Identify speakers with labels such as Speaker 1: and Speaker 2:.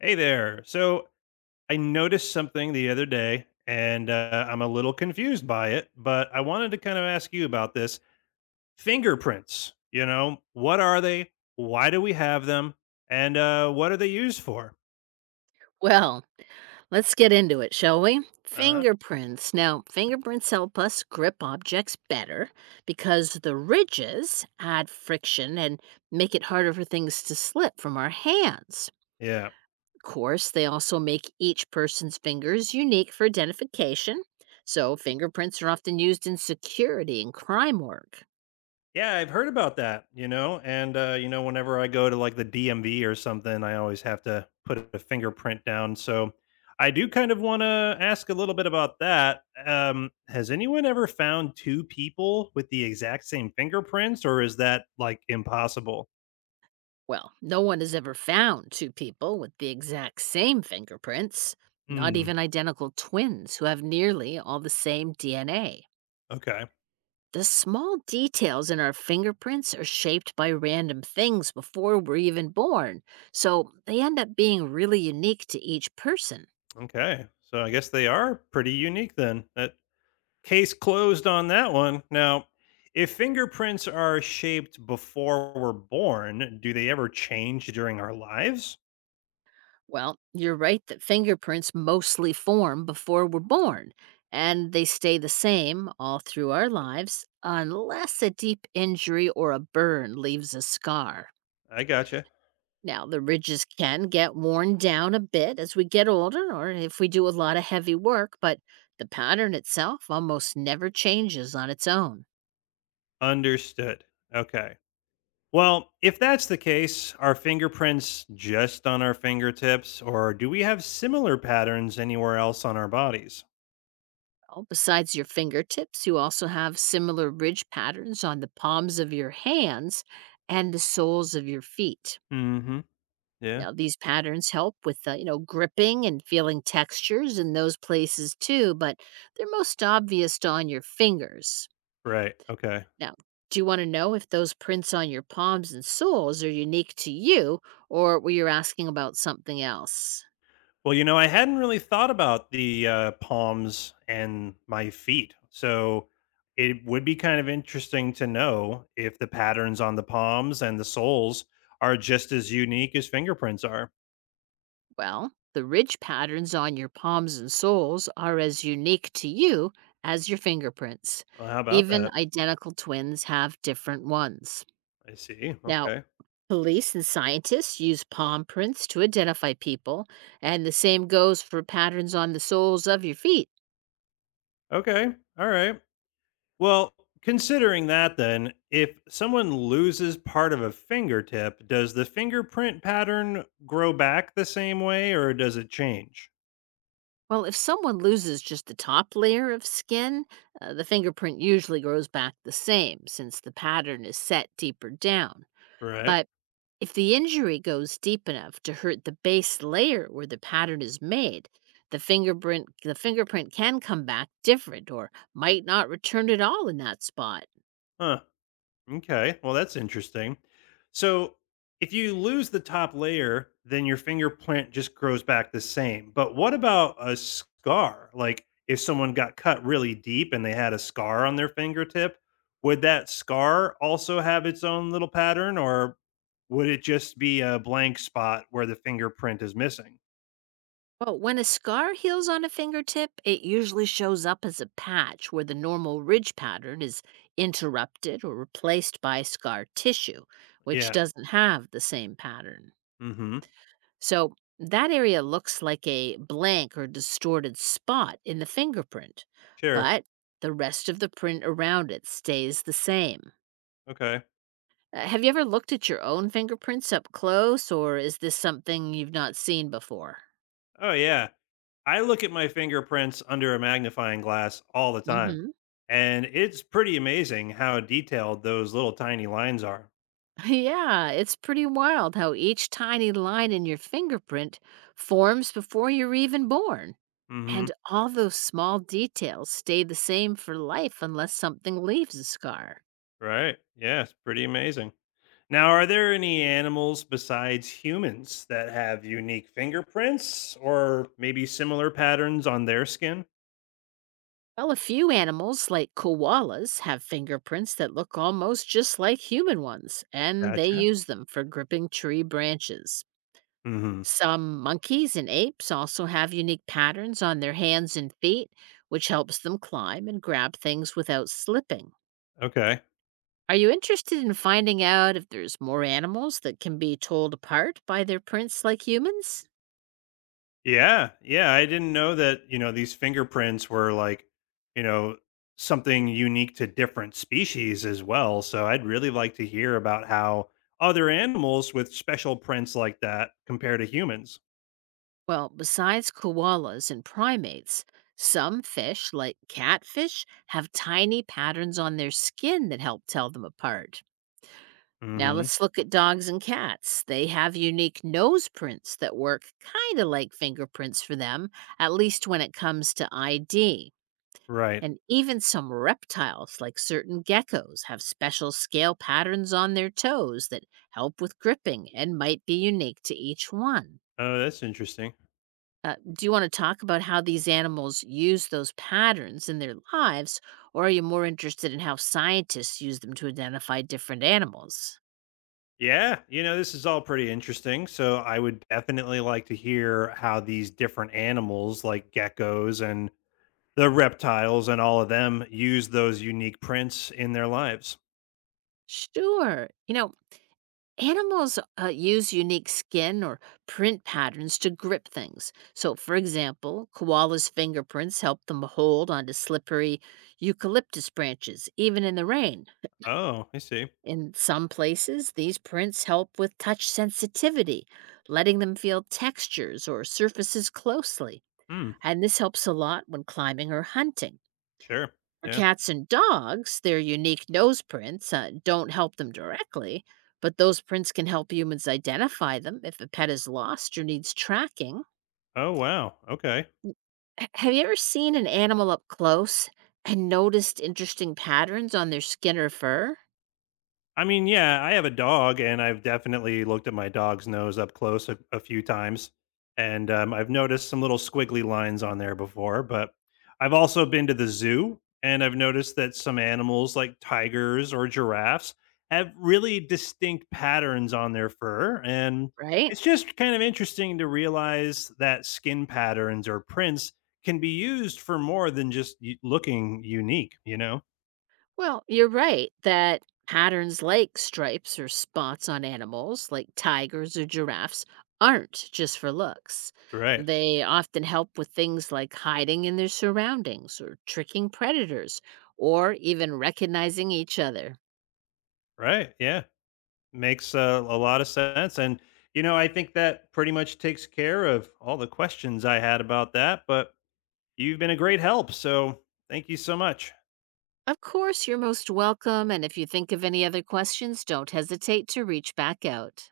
Speaker 1: Hey there. So I noticed something the other day, and I'm a little confused by it, but I wanted to kind of ask you about this. Fingerprints, what are they? Why do we have them? And what are they used for?
Speaker 2: Well, let's get into it, shall we?
Speaker 1: Uh huh.
Speaker 2: Fingerprints. Now, fingerprints help us grip objects better because the ridges add friction and make it harder for things to slip from our hands.
Speaker 1: Yeah.
Speaker 2: Of course, they also make each person's fingers unique for identification. So, fingerprints are often used in security and crime work.
Speaker 1: Yeah, I've heard about that, whenever I go to like the DMV or something, I always have to put a fingerprint down. So I do kind of want to ask a little bit about that. Has anyone ever found two people with the exact same fingerprints, or is that like impossible?
Speaker 2: Well, no one has ever found two people with the exact same fingerprints, not
Speaker 1: Mm,
Speaker 2: even identical twins who have nearly all the same DNA.
Speaker 1: okay.
Speaker 2: The small details in our fingerprints are shaped by random things before we're even born, so they end up being really unique to each person.
Speaker 1: Okay. So I guess they are pretty unique then. That Case closed on that one. Now, if fingerprints are shaped before we're born, do they ever change during our lives?
Speaker 2: Well, you're right that fingerprints mostly form before we're born, and they stay the same all through our lives unless a deep injury or a burn leaves a scar.
Speaker 1: I gotcha.
Speaker 2: Now, the ridges can get worn down a bit as we get older or if we do a lot of heavy work, but the pattern itself almost never changes on its own.
Speaker 1: Understood. Okay. Well, if that's the case, are fingerprints just on our fingertips, or do we have similar patterns anywhere else on our bodies?
Speaker 2: Well, besides your fingertips, you also have similar ridge patterns on the palms of your hands and the soles of your feet.
Speaker 1: Mm hmm. Yeah.
Speaker 2: Now, these patterns help with, gripping and feeling textures in those places too, but they're most obvious on your fingers.
Speaker 1: Right. Okay.
Speaker 2: Now, do you want to know if those prints on your palms and soles are unique to you, or were you asking about something else?
Speaker 1: Well, I hadn't really thought about the, palms and my feet, so it would be kind of interesting to know if the patterns on the palms and the soles are just as unique as fingerprints are.
Speaker 2: Well, the ridge patterns on your palms and soles are as unique to you as your fingerprints.
Speaker 1: Well, how about
Speaker 2: Even
Speaker 1: that?
Speaker 2: identical twins have different ones.
Speaker 1: I see,
Speaker 2: Now,
Speaker 1: okay.
Speaker 2: police and scientists use palm prints to identify people, and the same goes for patterns on the soles of your feet.
Speaker 1: Okay, alright. Well, considering that then, if someone loses part of a fingertip, does the fingerprint pattern grow back the same way, or does it change?
Speaker 2: Well, if someone loses just the top layer of skin, the fingerprint usually grows back the same since the pattern is set deeper down.
Speaker 1: Right?
Speaker 2: But if the injury goes deep enough to hurt the base layer where the pattern is made, the fingerprint can come back different or might not return at all in that spot.
Speaker 1: Huh. Okay. Well, that's interesting. So, if you lose the top layer, then your fingerprint just grows back the same. But what about a scar? Like, if someone got cut really deep and they had a scar on their fingertip, would that scar also have its own little pattern or would it just be a blank spot where the fingerprint is missing?
Speaker 2: Well, when a scar heals on a fingertip, it usually shows up as a patch where the normal ridge pattern is interrupted or replaced by scar tissue, which
Speaker 1: Yeah.
Speaker 2: doesn't have the same pattern.
Speaker 1: Mm hmm.
Speaker 2: So that area looks like a blank or distorted spot in the fingerprint,
Speaker 1: Sure.
Speaker 2: but the rest of the print around it stays the same.
Speaker 1: Okay.
Speaker 2: Have you ever looked at your own fingerprints up close, or is this something you've not seen before?
Speaker 1: Oh, yeah. I look at my fingerprints under a magnifying glass all the
Speaker 2: Mm
Speaker 1: time,
Speaker 2: hmm.
Speaker 1: and it's pretty amazing how detailed those little tiny lines are.
Speaker 2: Yeah, it's pretty wild how each tiny line in your fingerprint forms before you're even born.
Speaker 1: Hmm.
Speaker 2: And all those small details stay the same for life unless something leaves a scar.
Speaker 1: Right. Yeah, it's pretty amazing. Now, are there any animals besides humans that have unique fingerprints or maybe similar patterns on their skin?
Speaker 2: Well, a few animals, like koalas, have fingerprints that look almost just like human ones, and they
Speaker 1: Gotcha.
Speaker 2: use them for gripping tree branches.
Speaker 1: Hmm.
Speaker 2: Some monkeys and apes also have unique patterns on their hands and feet, which helps them climb and grab things without slipping.
Speaker 1: Okay.
Speaker 2: Are you interested in finding out if there's more animals that can be told apart by their prints like humans?
Speaker 1: Yeah, yeah, I didn't know that, these fingerprints were you know, something unique to different species as well. So I'd really like to hear about how other animals with special prints like that compare to humans.
Speaker 2: Well, besides koalas and primates, some fish, like catfish, have tiny patterns on their skin that help tell them apart. Now
Speaker 1: Hmm.
Speaker 2: let's look at dogs and cats. They have unique nose prints that work kind of like fingerprints for them, at least when it comes to ID.
Speaker 1: Right.
Speaker 2: And even some reptiles, like certain geckos, have special scale patterns on their toes that help with gripping and might be unique to each one.
Speaker 1: Oh, that's interesting.
Speaker 2: Do you want to talk about how these animals use those patterns in their lives, or are you more interested in how scientists use them to identify different animals?
Speaker 1: Yeah, this is all pretty interesting. So I would definitely like to hear how these different animals like geckos and the reptiles and all of them use those unique prints in their lives.
Speaker 2: Sure. You know, animals use unique skin or print patterns to grip things. So, for example, koalas' fingerprints help them hold onto slippery eucalyptus branches, even in the rain.
Speaker 1: Oh, I see.
Speaker 2: In some places, these prints help with touch sensitivity, letting them feel textures or surfaces closely.
Speaker 1: Hmm.
Speaker 2: And this helps a lot when climbing or hunting.
Speaker 1: Sure.
Speaker 2: For
Speaker 1: Yeah.
Speaker 2: cats and dogs, their unique nose prints don't help them directly, but those prints can help humans identify them if a pet is lost or needs tracking.
Speaker 1: Oh, wow. Okay.
Speaker 2: Have you ever seen an animal up close and noticed interesting patterns on their skin or fur?
Speaker 1: I mean, yeah, I have a dog, and I've definitely looked at my dog's nose up close a few times, and I've noticed some little squiggly lines on there before. But I've also been to the zoo, and I've noticed that some animals, like tigers or giraffes, have really distinct patterns on their fur, and
Speaker 2: Right?
Speaker 1: it's just kind of interesting to realize that skin patterns or prints can be used for more than just looking unique.
Speaker 2: Well, you're right that patterns like stripes or spots on animals, like tigers or giraffes, aren't just for looks.
Speaker 1: Right,
Speaker 2: They often help with things like hiding in their surroundings or tricking predators or even recognizing each other.
Speaker 1: right, yeah. Makes, a lot of sense, and, I think that pretty much takes care of all the questions I had about that, but you've been a great help, so thank you so much.
Speaker 2: Of course, you're most welcome, and if you think of any other questions, don't hesitate to reach back out.